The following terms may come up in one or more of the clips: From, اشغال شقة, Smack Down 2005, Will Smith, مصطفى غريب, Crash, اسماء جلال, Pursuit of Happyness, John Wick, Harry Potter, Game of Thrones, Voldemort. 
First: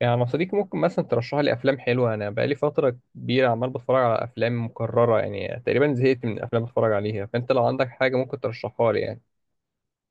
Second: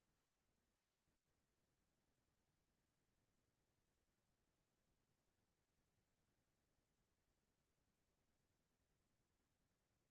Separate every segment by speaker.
Speaker 1: يعني أنا صديقي ممكن مثلا ترشح لي افلام حلوه، انا بقالي فتره كبيره عمال بتفرج على افلام مكرره، يعني تقريبا زهقت من الافلام اللي بتفرج عليها، فانت لو عندك حاجه ممكن ترشحها لي يعني.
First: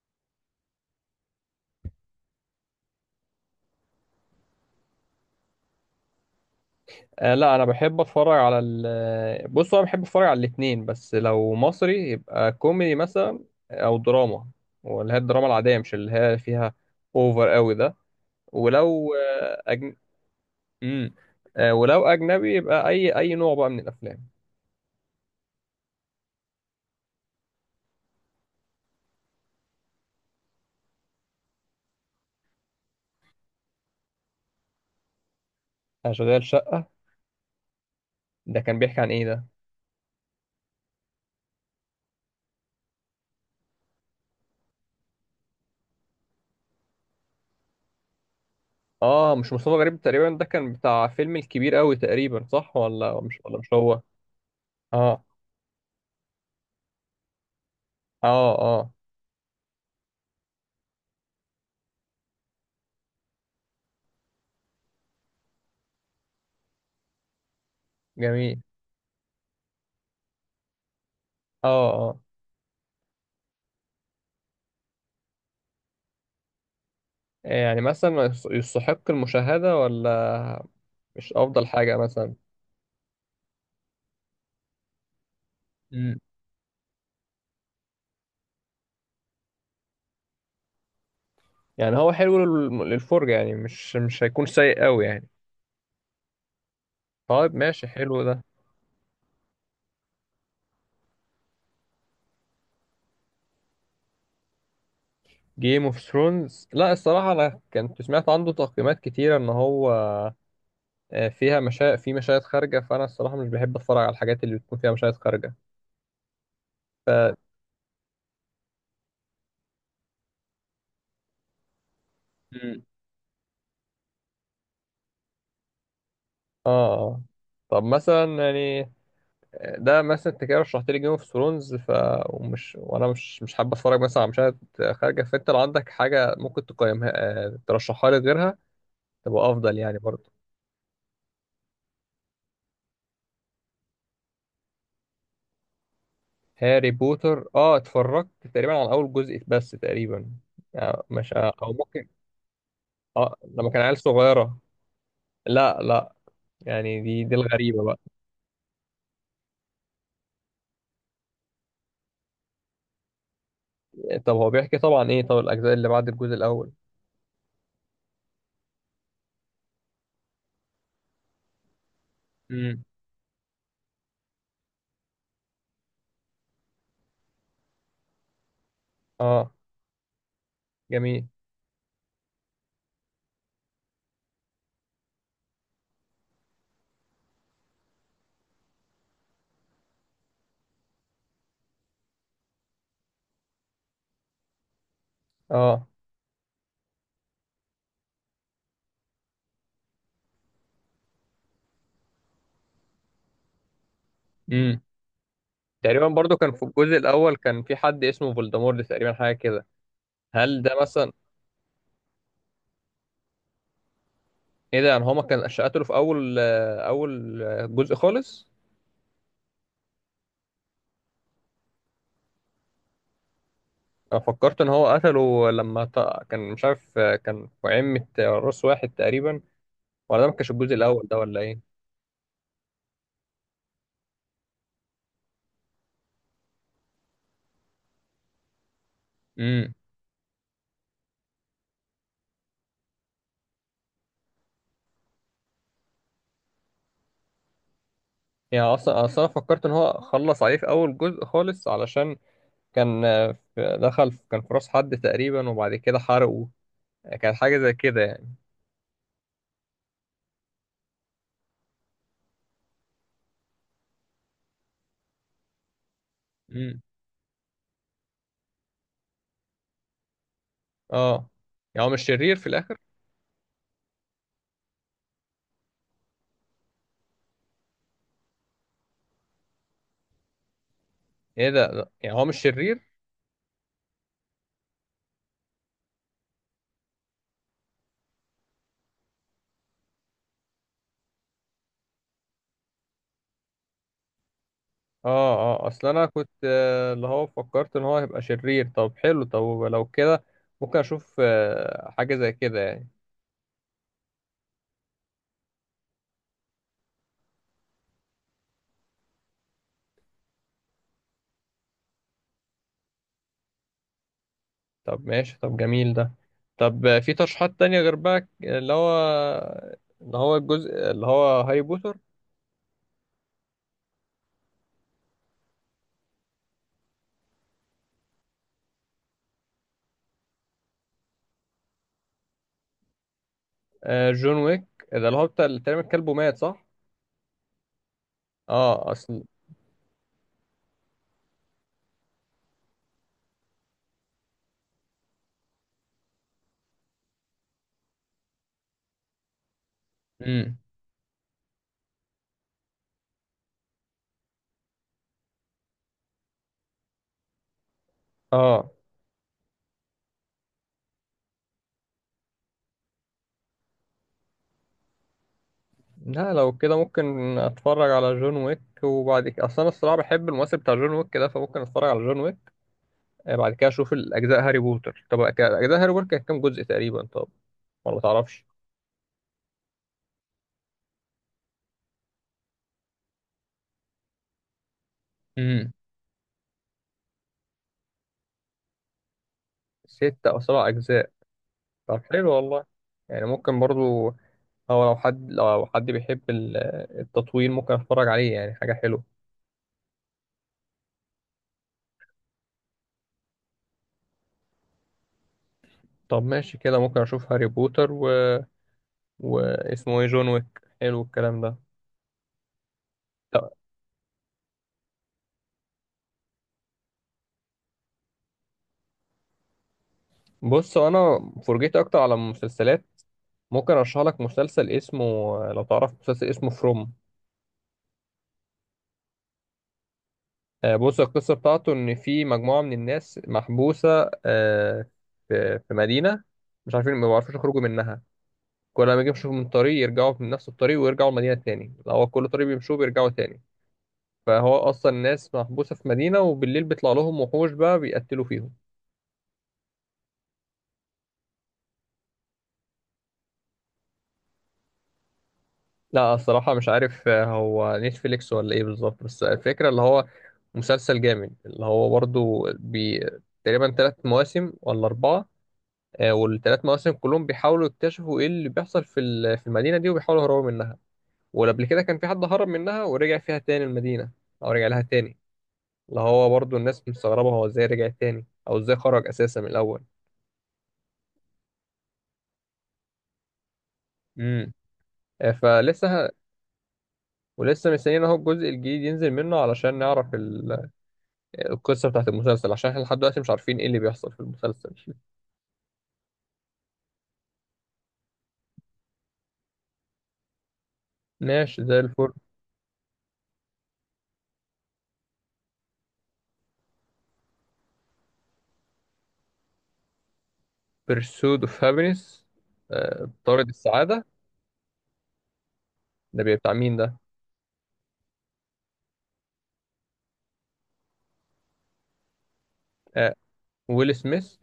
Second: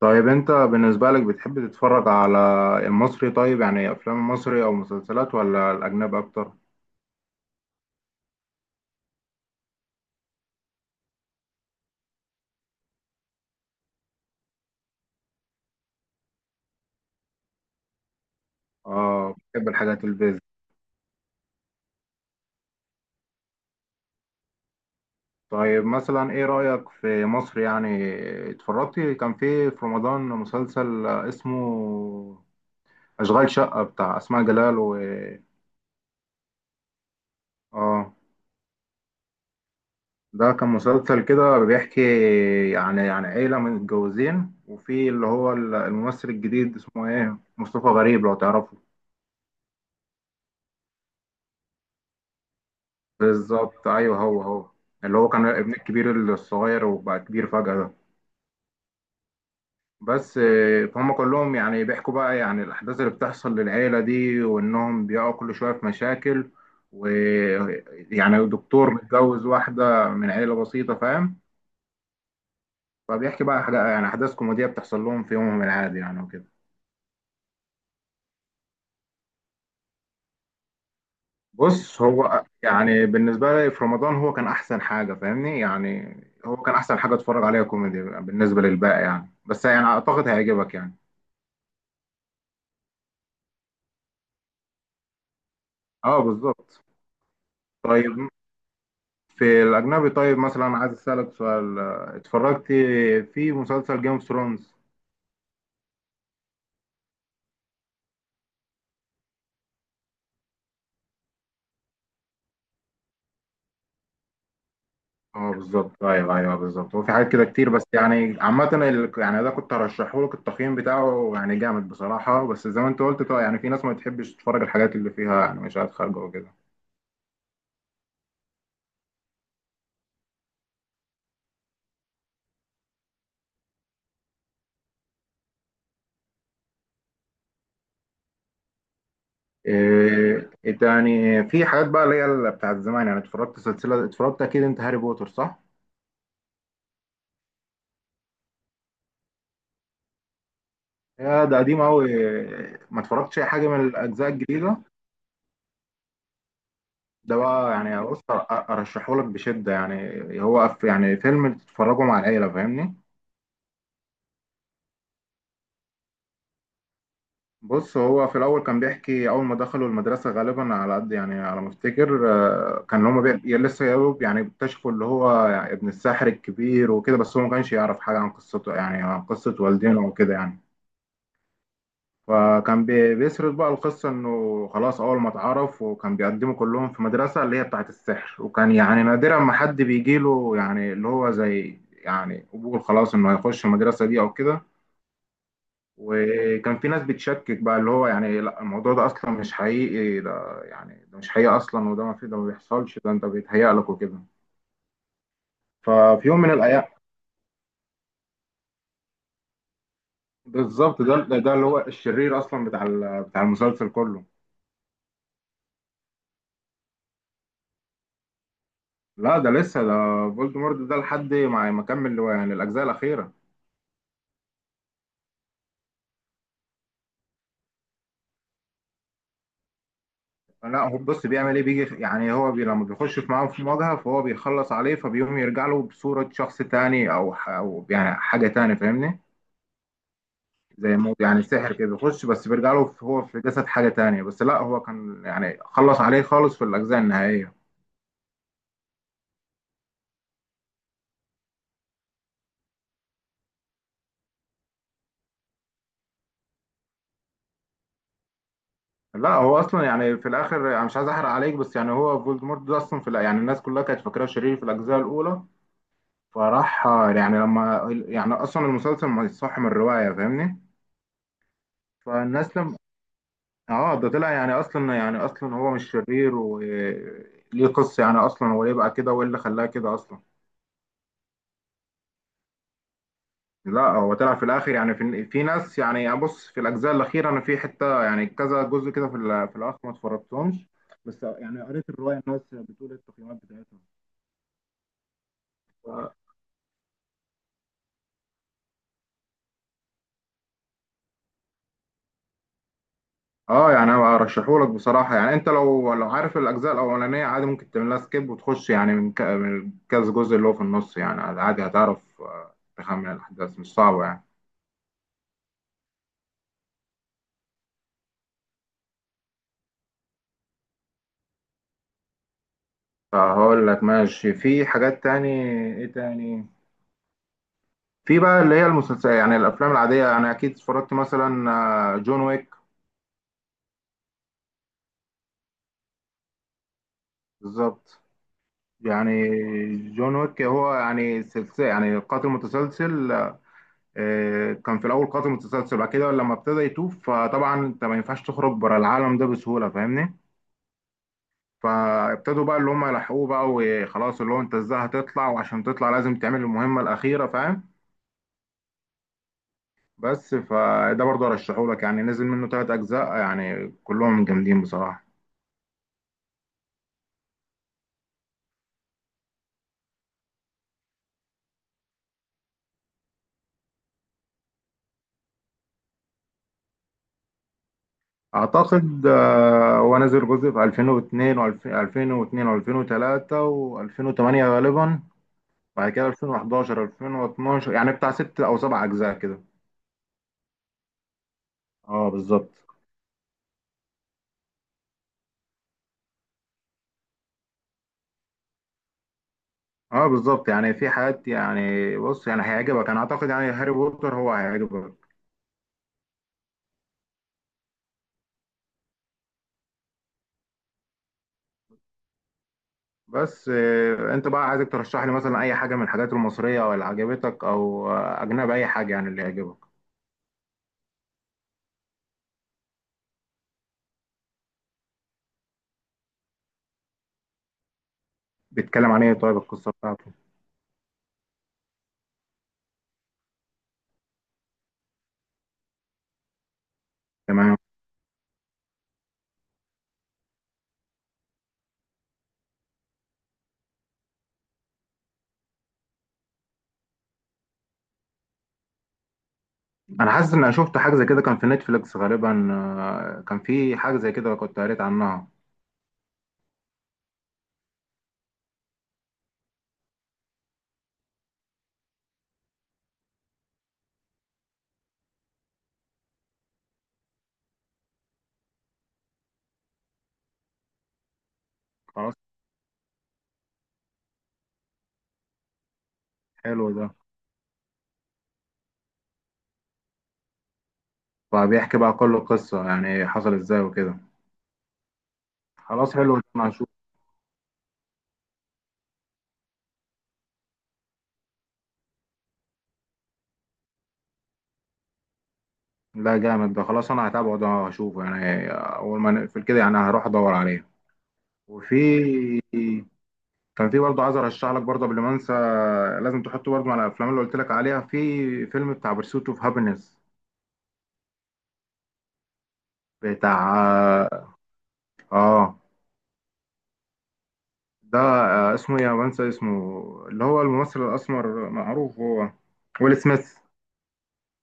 Speaker 2: طيب انت بالنسبة لك بتحب تتفرج على المصري، طيب يعني افلام مصري او مسلسلات ولا الاجنبي اكتر؟
Speaker 1: آه لا، انا بحب اتفرج على ال آه، بص، هو انا بحب اتفرج على الاتنين، بس لو مصري يبقى كوميدي مثلا او دراما، واللي هي الدراما العاديه، مش اللي هي فيها اوفر قوي ده. ولو
Speaker 2: اه، بتحب الحاجات البيزك.
Speaker 1: مم. آه ولو اجنبي يبقى اي نوع بقى من الافلام.
Speaker 2: طيب مثلا ايه رأيك في مصر يعني؟ اتفرجت كان في رمضان مسلسل اسمه اشغال شقة بتاع اسماء جلال و
Speaker 1: اشغال شقه.
Speaker 2: اه
Speaker 1: ده كان بيحكي عن ايه ده؟
Speaker 2: ده كان مسلسل كده بيحكي يعني عن عيلة متجوزين، وفي اللي هو الممثل الجديد اسمه ايه، مصطفى غريب لو تعرفه؟
Speaker 1: اه مش مصطفى غريب تقريبا، ده كان بتاع فيلم الكبير قوي تقريبا، صح ولا مش
Speaker 2: بالظبط
Speaker 1: هو؟
Speaker 2: ايوه هو هو، اللي
Speaker 1: اه.
Speaker 2: هو كان ابن الكبير الصغير وبقى كبير فجأة ده.
Speaker 1: اه. اه.
Speaker 2: بس فهم كلهم يعني بيحكوا بقى يعني الأحداث اللي بتحصل للعيلة دي، وإنهم بيقعوا كل شوية في مشاكل، ويعني
Speaker 1: جميل.
Speaker 2: دكتور متجوز واحدة من عيلة بسيطة، فاهم.
Speaker 1: اه. اه.
Speaker 2: فبيحكي بقى حاجة يعني أحداث كوميدية بتحصل لهم في يومهم العادي يعني وكده.
Speaker 1: يعني مثلا ما يستحق المشاهدة ولا، مش افضل حاجة
Speaker 2: بص
Speaker 1: مثلا؟
Speaker 2: هو يعني بالنسبة لي في رمضان هو كان أحسن حاجة، فاهمني يعني.
Speaker 1: مم.
Speaker 2: هو كان أحسن حاجة أتفرج عليها كوميدي بالنسبة للباقي يعني، بس يعني أعتقد هيعجبك يعني.
Speaker 1: يعني هو حلو للفرجة، يعني مش هيكون سيء قوي يعني.
Speaker 2: اه بالظبط.
Speaker 1: طيب ماشي، حلو
Speaker 2: طيب
Speaker 1: ده.
Speaker 2: في الأجنبي، طيب مثلا عايز أسألك سؤال، اتفرجت في مسلسل جيم اوف ثرونز؟
Speaker 1: جيم اوف ثرونز، لا الصراحة انا كنت سمعت عنده تقييمات كتيرة ان هو فيها في مشاهد خارجة، فانا الصراحة مش بحب اتفرج على الحاجات اللي بتكون فيها مشاهد
Speaker 2: اه
Speaker 1: خارجة.
Speaker 2: بالظبط، ايوه ايوه بالظبط. هو في حاجات
Speaker 1: ف...
Speaker 2: كده كتير، بس يعني عامة يعني ده كنت هرشحه لك، التقييم بتاعه يعني جامد بصراحة، بس زي
Speaker 1: مم.
Speaker 2: ما انت قلت طبعا يعني في ناس ما بتحبش تتفرج الحاجات اللي فيها يعني مشاهد خارجة وكده.
Speaker 1: اه آه. طب مثلا يعني، ده مثلا انت كده رشحت لي جيم اوف ثرونز، ف ومش وانا مش حابب اتفرج مثلا على مشاهد خارجه، فانت لو عندك حاجه ممكن تقيمها، ترشحها لي غيرها تبقى افضل يعني برضه.
Speaker 2: إيه إيه تاني في حاجات بقى اللي هي بتاعت زمان، يعني اتفرجت سلسلة، اتفرجت أكيد أنت هاري بوتر صح؟
Speaker 1: هاري بوتر، اه اتفرجت تقريبا على اول جزء بس تقريبا، يعني مش
Speaker 2: يا ده
Speaker 1: او
Speaker 2: قديم
Speaker 1: ممكن.
Speaker 2: أوي، ما
Speaker 1: اه
Speaker 2: اتفرجتش أي حاجة
Speaker 1: لما
Speaker 2: من
Speaker 1: كان عيل
Speaker 2: الأجزاء
Speaker 1: صغيره.
Speaker 2: الجديدة.
Speaker 1: لا لا، يعني دي
Speaker 2: ده بقى
Speaker 1: الغريبه بقى.
Speaker 2: يعني بص، ارشحه لك بشده يعني، هو يعني فيلم تتفرجوا مع العيله فاهمني.
Speaker 1: طب هو بيحكي طبعا ايه؟ طب الاجزاء اللي بعد الجزء الاول؟
Speaker 2: بص هو في الاول كان بيحكي اول ما دخلوا المدرسه غالبا على قد يعني على ما افتكر،
Speaker 1: امم.
Speaker 2: كان هما يا لسه يا دوب يعني اكتشفوا اللي هو يعني ابن الساحر الكبير وكده، بس هو ما كانش يعرف حاجه عن قصته يعني عن
Speaker 1: اه.
Speaker 2: قصه والدينه وكده يعني.
Speaker 1: جميل.
Speaker 2: فكان بيسرد بقى القصة إنه خلاص أول ما اتعرف، وكان بيقدموا كلهم في مدرسة اللي هي بتاعة السحر، وكان يعني نادرا ما حد بيجيله يعني اللي هو زي يعني قبول خلاص إنه هيخش المدرسة دي أو كده.
Speaker 1: اه.
Speaker 2: وكان في ناس بتشكك بقى اللي هو يعني لا الموضوع ده أصلا مش حقيقي، ده يعني ده مش حقيقي أصلا، وده ما في، ده ما بيحصلش، ده أنت بيتهيأ لك وكده.
Speaker 1: امم. تقريبا
Speaker 2: ففي
Speaker 1: برضو
Speaker 2: يوم من
Speaker 1: كان في
Speaker 2: الأيام
Speaker 1: الجزء الاول كان في حد اسمه فولدمورت تقريبا، حاجه كده. هل ده
Speaker 2: بالظبط،
Speaker 1: مثلا،
Speaker 2: ده اللي هو الشرير أصلا بتاع بتاع المسلسل كله.
Speaker 1: ايه ده؟ يعني هو ما كان قتله في اول جزء خالص؟
Speaker 2: لا ده لسه، ده فولدمورت ده لحد ما كمل يعني الاجزاء الاخيره.
Speaker 1: انا فكرت ان هو قتله لما كان مش عارف، كان في عمة راس واحد تقريبا، ولا ده ما كانش الجزء
Speaker 2: لا هو
Speaker 1: الاول ده
Speaker 2: بص
Speaker 1: ولا
Speaker 2: بيعمل
Speaker 1: ايه؟
Speaker 2: ايه، بيجي يعني هو بي لما بيخش في معاهم في مواجهه، فهو بيخلص عليه، فبيقوم يرجع له بصوره شخص تاني او او يعني حاجه تاني فاهمني.
Speaker 1: امم.
Speaker 2: زي مو يعني سحر كده بيخش، بس بيرجع له هو في جسد حاجه تانية، بس لا هو كان يعني خلص عليه خالص في الاجزاء النهائيه.
Speaker 1: يعني اصلا فكرت ان هو خلص عليه في اول جزء خالص، علشان كان آه، في- دخل في- كان في راس حد تقريبا وبعد كده حرقه، كانت حاجه زي كده يعني.
Speaker 2: لا هو اصلا يعني في الاخر انا مش عايز احرق عليك، بس يعني هو فولدمورت ده اصلا في يعني الناس كلها كانت فاكراه شرير في الاجزاء الاولى.
Speaker 1: امم.
Speaker 2: فراح يعني لما يعني اصلا المسلسل مصح من الروايه فاهمني.
Speaker 1: اه يعني هو مش شرير في،
Speaker 2: فالناس لما اه ده طلع يعني اصلا يعني اصلا هو مش شرير وليه قصه، يعني اصلا هو ليه بقى كده وايه اللي خلاه كده اصلا.
Speaker 1: ايه ده؟ لا، يعني هو مش شرير.
Speaker 2: لا هو طلع في الاخر، يعني في ناس يعني يعني بص في الاجزاء الاخيره انا في حته يعني كذا جزء كده في في الاخر ما اتفرجتهمش، بس يعني قريت الروايه الناس بتقول إيه التقييمات بتاعتها.
Speaker 1: اه. اه. اصل انا كنت، اللي هو فكرت ان هو هيبقى شرير. طب حلو، طب لو كده ممكن اشوف حاجة زي كده يعني.
Speaker 2: اه، يعني انا ارشحهولك بصراحه يعني. انت لو عارف الاجزاء الاولانيه عادي ممكن تعمل لها سكيب، وتخش يعني من من كذا جزء اللي هو في النص يعني، عادي هتعرف، تخمن الاحداث مش صعبه يعني.
Speaker 1: طب ماشي، طب جميل ده. طب في ترشيحات تانية غير بقى اللي هو، اللي هو الجزء اللي هو هاري بوتر،
Speaker 2: فهقول لك ماشي، في حاجات تاني. ايه تاني؟ في بقى اللي هي المسلسلات يعني الافلام العاديه يعني، اكيد اتفرجت مثلا جون ويك.
Speaker 1: جون ويك. ده اللي هو بتاع اللي تقريبا كلبه مات صح؟
Speaker 2: بالظبط.
Speaker 1: اه
Speaker 2: يعني
Speaker 1: اصل.
Speaker 2: جون ويك هو يعني سلسله، يعني قاتل متسلسل. كان في الاول قاتل متسلسل، بعد كده لما ابتدى يتوب فطبعا انت ما ينفعش تخرج بره العالم ده بسهوله فاهمني.
Speaker 1: امم.
Speaker 2: فابتدوا بقى اللي هم يلحقوه بقى وخلاص، اللي هو انت ازاي هتطلع؟ وعشان تطلع لازم تعمل المهمه الاخيره فاهم.
Speaker 1: اه.
Speaker 2: بس فده برضه ارشحه لك يعني، نزل منه ثلاث اجزاء يعني كلهم جامدين بصراحه.
Speaker 1: لا لو كده ممكن اتفرج على جون ويك، وبعد كده، اصل انا الصراحة بحب الممثل بتاع جون ويك ده، فممكن اتفرج على جون ويك، بعد كده اشوف الاجزاء هاري بوتر. طب اجزاء هاري بوتر كانت كام جزء تقريبا طب؟ ولا تعرفش؟
Speaker 2: اعتقد هو نزل جزء في 2002 و2002 و2003 و2008 غالبا،
Speaker 1: امم.
Speaker 2: بعد كده 2011 2012، يعني بتاع ست او سبع اجزاء كده.
Speaker 1: ستة أو سبع أجزاء. طب
Speaker 2: اه
Speaker 1: حلو
Speaker 2: بالظبط.
Speaker 1: والله. يعني ممكن برضو، أو لو حد بيحب التطويل ممكن أتفرج عليه، يعني حاجة حلوة.
Speaker 2: اه بالظبط، يعني في حاجات يعني بص يعني هيعجبك انا اعتقد يعني، هاري بوتر هو هيعجبك.
Speaker 1: طب ماشي كده ممكن أشوف هاري بوتر واسمه إيه، جون ويك. حلو الكلام ده.
Speaker 2: بس
Speaker 1: طب
Speaker 2: انت بقى، عايزك ترشح لي مثلا اي حاجه من الحاجات المصريه او اللي عجبتك، او اجنبي اي حاجه يعني اللي يعجبك.
Speaker 1: بص أنا فرجيت أكتر على المسلسلات، ممكن أرشح لك مسلسل اسمه، لو تعرف مسلسل اسمه فروم،
Speaker 2: بيتكلم عن ايه طيب، القصه بتاعته؟
Speaker 1: بص القصة بتاعته إن في مجموعة من الناس محبوسة، في مدينة، مش عارفين، ما بيعرفوش
Speaker 2: تمام.
Speaker 1: يخرجوا منها، كل ما يجي يمشوا من طريق يرجعوا من نفس الطريق ويرجعوا المدينة تاني، لو هو كل طريق بيمشوه بيرجعوا تاني، فهو أصلا الناس محبوسة في مدينة، وبالليل بيطلع لهم وحوش بقى بيقتلوا فيهم.
Speaker 2: انا حاسس ان انا شفت حاجه زي كده كان في نتفليكس غالبا، كان في حاجه زي كده كنت قريت عنها.
Speaker 1: لا الصراحة مش عارف، هو نتفليكس ولا إيه بالظبط، بس الفكرة اللي هو مسلسل جامد، اللي هو برضه تقريبا تلات مواسم ولا أربعة، والثلاث مواسم كلهم بيحاولوا يكتشفوا ايه اللي بيحصل في في المدينه دي، وبيحاولوا يهربوا منها. وقبل كده كان في
Speaker 2: خلاص
Speaker 1: حد هرب منها ورجع فيها تاني المدينه، او رجع لها تاني، اللي هو برضو
Speaker 2: حلو ده.
Speaker 1: الناس مستغربه هو ازاي رجع تاني او ازاي خرج اساسا من الاول.
Speaker 2: فبيحكي بقى كل القصه يعني حصل ازاي وكده.
Speaker 1: امم.
Speaker 2: خلاص
Speaker 1: فلسه،
Speaker 2: حلو ده انا هشوف.
Speaker 1: ولسه مستنيين اهو الجزء الجديد ينزل منه علشان نعرف القصه بتاعت المسلسل، عشان احنا لحد دلوقتي مش عارفين ايه اللي بيحصل في المسلسل.
Speaker 2: لا جامد ده، خلاص انا هتابعه، ده هشوفه يعني اول ما نقفل كده يعني هروح ادور عليه.
Speaker 1: ماشي
Speaker 2: وفي،
Speaker 1: زي الفل.
Speaker 2: كان في برضه عايز ارشح لك برضه قبل ما انسى، لازم تحطه برضه على الافلام اللي قلت لك عليها، في فيلم بتاع برسوت اوف هابينس.
Speaker 1: بيرسود اوف هابينس. طارد السعاده.
Speaker 2: بتاع اه
Speaker 1: ده بيبقى بتاع مين ده؟
Speaker 2: ده اسمه إيه؟ انا بنسى اسمه. اللي هو الممثل الاسمر معروف هو، ويل
Speaker 1: آه،
Speaker 2: سميث.
Speaker 1: ويل سميث.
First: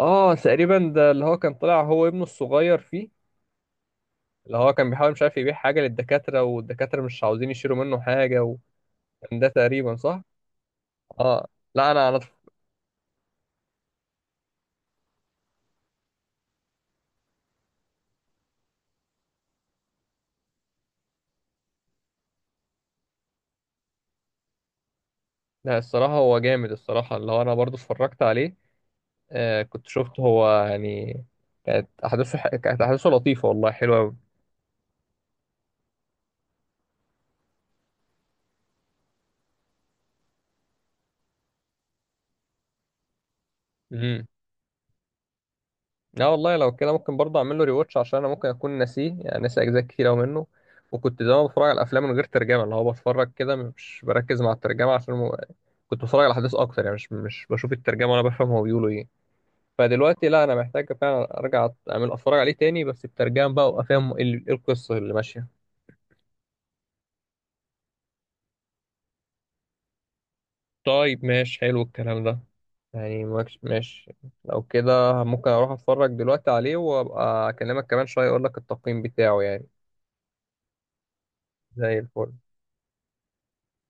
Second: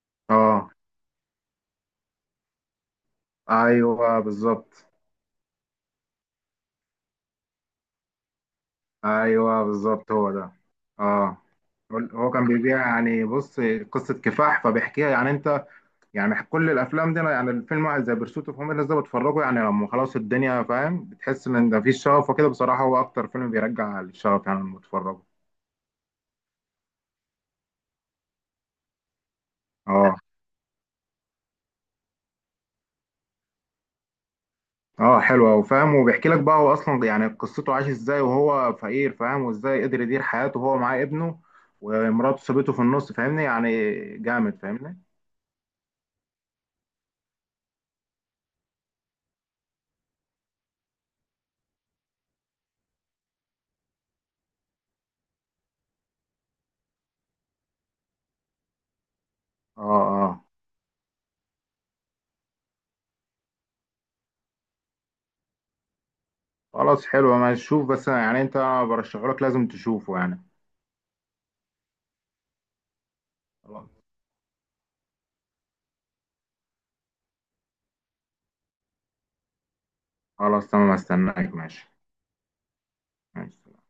Speaker 1: اه
Speaker 2: اه
Speaker 1: تقريبا ده اللي هو كان طلع هو ابنه الصغير فيه،
Speaker 2: ايوه
Speaker 1: اللي هو
Speaker 2: بالظبط،
Speaker 1: كان بيحاول، مش عارف، يبيع حاجة للدكاترة والدكاترة مش عاوزين يشيلوا منه حاجة وكان، ده
Speaker 2: ايوه
Speaker 1: تقريبا
Speaker 2: بالظبط
Speaker 1: صح؟
Speaker 2: هو ده. اه،
Speaker 1: اه. لا انا
Speaker 2: هو كان بيبيع، يعني بص قصه كفاح فبيحكيها يعني. انت يعني كل الافلام دي أنا يعني الفيلم واحد زي برسوت اوف هوميلنس ده بتفرجه يعني لما خلاص الدنيا، فاهم، بتحس ان ده فيه شغف وكده بصراحه، هو اكتر فيلم بيرجع الشغف يعني لما بتفرجه.
Speaker 1: لا، الصراحة هو جامد الصراحة، اللي هو انا برضو اتفرجت عليه، كنت
Speaker 2: اه
Speaker 1: شفت هو يعني، كانت احداثه لطيفة والله، حلوة قوي.
Speaker 2: اه، حلو أوي، فاهم. وبيحكي لك بقى هو اصلا يعني قصته عاش ازاي وهو فقير، فاهم، وازاي قدر يدير حياته وهو معاه ابنه، ومراته سابته في النص فاهمني يعني،
Speaker 1: امم.
Speaker 2: جامد فاهمني.
Speaker 1: لا والله، لو كده ممكن برضه اعمل له ريواتش، عشان انا ممكن اكون ناسيه، يعني ناسي اجزاء كتير قوي منه، وكنت زمان بتفرج على الافلام من غير ترجمه، اللي هو بتفرج كده مش بركز مع الترجمه، عشان كنت بتفرج على احداث اكتر، يعني مش بشوف الترجمه وانا بفهم هو بيقولوا ايه،
Speaker 2: اه
Speaker 1: فدلوقتي لا،
Speaker 2: اه،
Speaker 1: انا محتاج فعلا ارجع اعمل اتفرج عليه تاني بس بترجمه بقى، وافهم ايه إيه القصه اللي ماشيه.
Speaker 2: خلاص حلو ماشي، شوف بس يعني انت، برشحه لك لازم تشوفه يعني.
Speaker 1: طيب ماشي حلو الكلام ده. يعني
Speaker 2: خلاص.
Speaker 1: ماشي. لو كده ممكن اروح اتفرج دلوقتي عليه وابقى اكلمك كمان شويه اقول لك التقييم بتاعه يعني.
Speaker 2: خلاص تمام، استناك ماشي.
Speaker 1: زي الفل.
Speaker 2: ماشي.